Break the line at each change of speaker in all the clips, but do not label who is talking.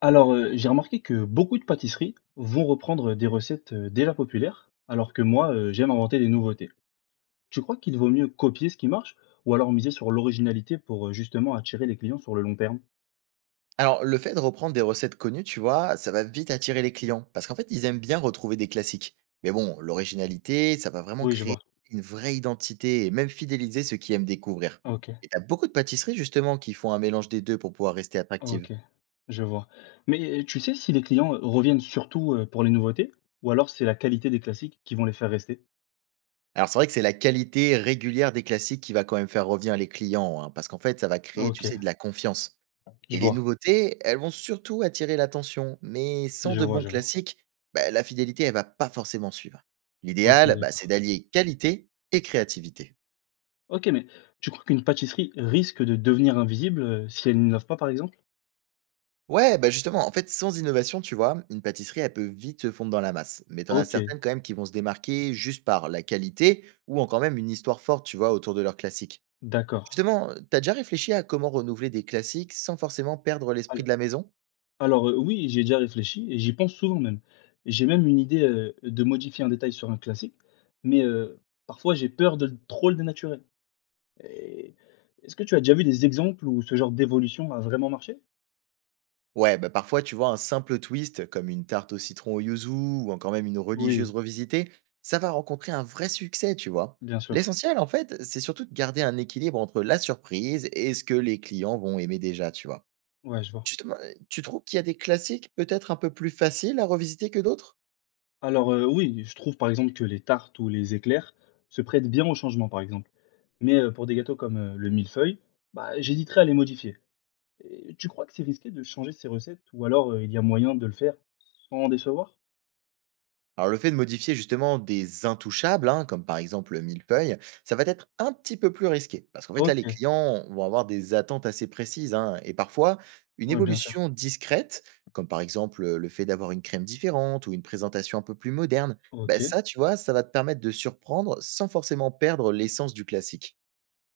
Alors, j'ai remarqué que beaucoup de pâtisseries vont reprendre des recettes, déjà populaires, alors que moi, j'aime inventer des nouveautés. Tu crois qu'il vaut mieux copier ce qui marche ou alors miser sur l'originalité pour, justement attirer les clients sur le long terme?
Alors, le fait de reprendre des recettes connues, tu vois, ça va vite attirer les clients. Parce qu'en fait, ils aiment bien retrouver des classiques. Mais bon, l'originalité, ça va vraiment
Oui, je
créer
vois.
une vraie identité et même fidéliser ceux qui aiment découvrir.
OK,
Et t'as beaucoup de pâtisseries, justement, qui font un mélange des deux pour pouvoir rester attractives.
OK, je vois. Mais tu sais si les clients, reviennent surtout, pour les nouveautés ou alors c'est la qualité des classiques qui vont les faire rester?
Alors, c'est vrai que c'est la qualité régulière des classiques qui va quand même faire revenir les clients, hein, parce qu'en fait, ça va créer, tu
OK,
sais, de la confiance.
je
Et les
vois,
nouveautés, elles vont surtout attirer l'attention, mais sans
je
de
vois,
bons
je vois.
classiques, bah, la fidélité, elle va pas forcément suivre.
OK,
L'idéal, bah, c'est
d'accord.
d'allier qualité et créativité.
OK, mais tu crois qu'une pâtisserie risque de devenir invisible, si elle n'innove pas, par exemple?
Ouais, bah justement, en fait, sans innovation, tu vois, une pâtisserie, elle peut vite se fondre dans la masse. Mais t'en as
OK.
certaines quand même qui vont se démarquer juste par la qualité ou encore même une histoire forte, tu vois, autour de leurs classiques.
D'accord.
Justement, t'as déjà réfléchi à comment renouveler des classiques sans forcément perdre l'esprit
Al
de la maison?
alors, oui, j'ai déjà réfléchi et j'y pense souvent même. J'ai même une idée, de modifier un détail sur un classique, mais parfois j'ai peur de le trop le dénaturer et est-ce que tu as déjà vu des exemples où ce genre d'évolution a vraiment marché?
Ouais, bah parfois, tu vois, un simple twist, comme une tarte au citron au yuzu ou encore même une religieuse
Oui,
revisitée, ça va rencontrer un vrai succès, tu vois.
bien sûr.
L'essentiel, en fait, c'est surtout de garder un équilibre entre la surprise et ce que les clients vont aimer déjà, tu vois.
Ouais, je vois.
Justement, tu trouves qu'il y a des classiques peut-être un peu plus faciles à revisiter que d'autres?
Alors, oui, je trouve par exemple que les tartes ou les éclairs se prêtent bien au changement, par exemple. Mais pour des gâteaux comme, le millefeuille, bah, j'hésiterais à les modifier et tu crois que c'est risqué de changer ces recettes ou alors, il y a moyen de le faire sans décevoir?
Alors le fait de modifier justement des intouchables, hein, comme par exemple le millefeuille, ça va être un petit peu plus risqué. Parce qu'en fait là, les
OK.
clients vont avoir des attentes assez précises, hein, et parfois, une
Ouais, bien sûr.
évolution discrète, comme par exemple le fait d'avoir une crème différente ou une présentation un peu plus moderne, bah
OK.
ça, tu vois, ça va te permettre de surprendre sans forcément perdre l'essence du classique.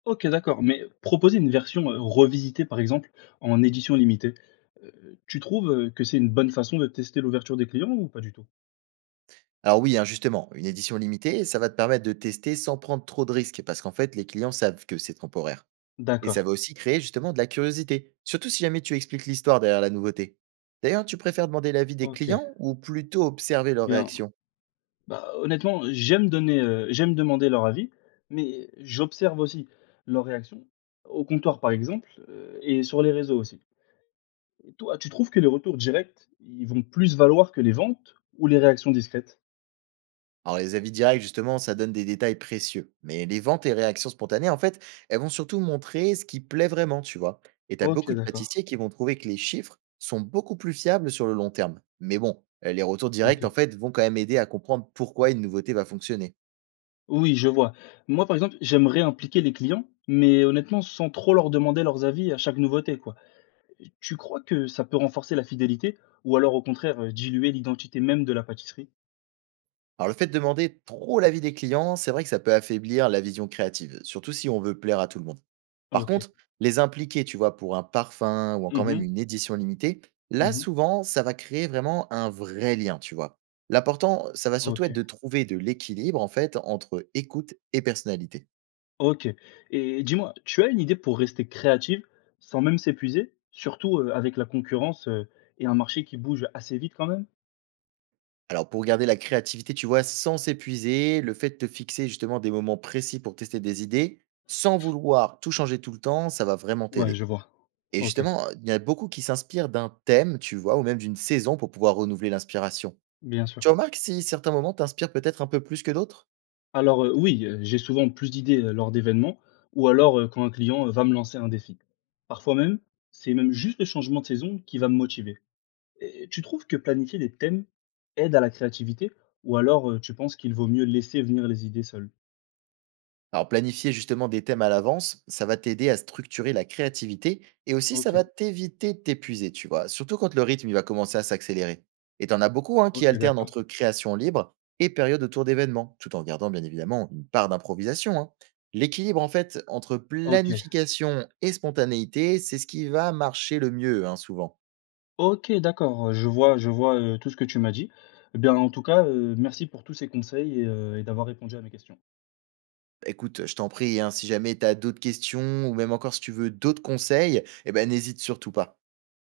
OK, d'accord. Mais proposer une version, revisitée, par exemple, en édition limitée, tu trouves, que c'est une bonne façon de tester l'ouverture des clients ou pas du tout?
Alors oui, hein, justement, une édition limitée, ça va te permettre de tester sans prendre trop de risques, parce qu'en fait, les clients savent que c'est temporaire. Et
D'accord.
ça va aussi créer justement de la curiosité, surtout si jamais tu expliques l'histoire derrière la nouveauté. D'ailleurs, tu préfères demander l'avis des
OK. Eh
clients ou plutôt observer leurs
bien,
réactions?
bah, honnêtement, j'aime donner, j'aime demander leur avis, mais j'observe aussi leur réaction au comptoir, par exemple, et sur les réseaux aussi. Et toi, tu trouves que les retours directs, ils vont plus valoir que les ventes ou les réactions discrètes?
Alors les avis directs, justement, ça donne des détails précieux. Mais les ventes et réactions spontanées, en fait, elles vont surtout montrer ce qui plaît vraiment, tu vois. Et t'as
OK,
beaucoup de
d'accord.
pâtissiers qui vont trouver que les chiffres sont beaucoup plus fiables sur le long terme. Mais bon, les retours directs,
OK.
en fait, vont quand même aider à comprendre pourquoi une nouveauté va fonctionner.
Oui, je vois. Moi, par exemple, j'aimerais impliquer les clients, mais honnêtement, sans trop leur demander leurs avis à chaque nouveauté, quoi. Tu crois que ça peut renforcer la fidélité ou alors au contraire diluer l'identité même de la pâtisserie?
Alors le fait de demander trop l'avis des clients, c'est vrai que ça peut affaiblir la vision créative, surtout si on veut plaire à tout le monde. Par
Ok.
contre, les impliquer, tu vois, pour un parfum ou encore même
Mhm,
une édition limitée, là
mhm,
souvent, ça va créer vraiment un vrai lien, tu vois. L'important, ça va surtout
Ok.
être de trouver de l'équilibre en fait entre écoute et personnalité.
Ok. Et dis-moi, tu as une idée pour rester créative sans même s'épuiser, surtout avec la concurrence et un marché qui bouge assez vite quand même?
Alors pour garder la créativité, tu vois, sans s'épuiser, le fait de te fixer justement des moments précis pour tester des idées, sans vouloir tout changer tout le temps, ça va vraiment
Ouais,
t'aider.
je vois.
Et
Ok,
justement, il y en a beaucoup qui s'inspirent d'un thème, tu vois? Ou même d'une saison pour pouvoir renouveler l'inspiration.
bien
Tu
sûr.
remarques si certains moments t'inspirent peut-être un peu plus que d'autres?
Alors, oui, j'ai souvent plus d'idées, lors d'événements ou alors, quand un client, va me lancer un défi. Parfois même, c'est même juste le changement de saison qui va me motiver. Et tu trouves que planifier des thèmes aide à la créativité ou alors, tu penses qu'il vaut mieux laisser venir les idées seules?
Alors planifier justement des thèmes à l'avance, ça va t'aider à structurer la créativité et aussi ça
OK,
va t'éviter de t'épuiser, tu vois? Surtout quand le rythme, il va commencer à s'accélérer. Et t'en as beaucoup, hein, qui
OK,
alternent
d'accord.
entre création libre et période autour d'événements, tout en gardant bien évidemment une part d'improvisation, hein. L'équilibre en fait entre
OK.
planification et spontanéité, c'est ce qui va marcher le mieux, hein, souvent.
OK, d'accord, je vois, tout ce que tu m'as dit. Eh bien, en tout cas, merci pour tous ces conseils et d'avoir répondu à mes questions.
Écoute, je t'en prie, hein, si jamais tu as d'autres questions ou même encore si tu veux d'autres conseils, eh ben, n'hésite surtout pas.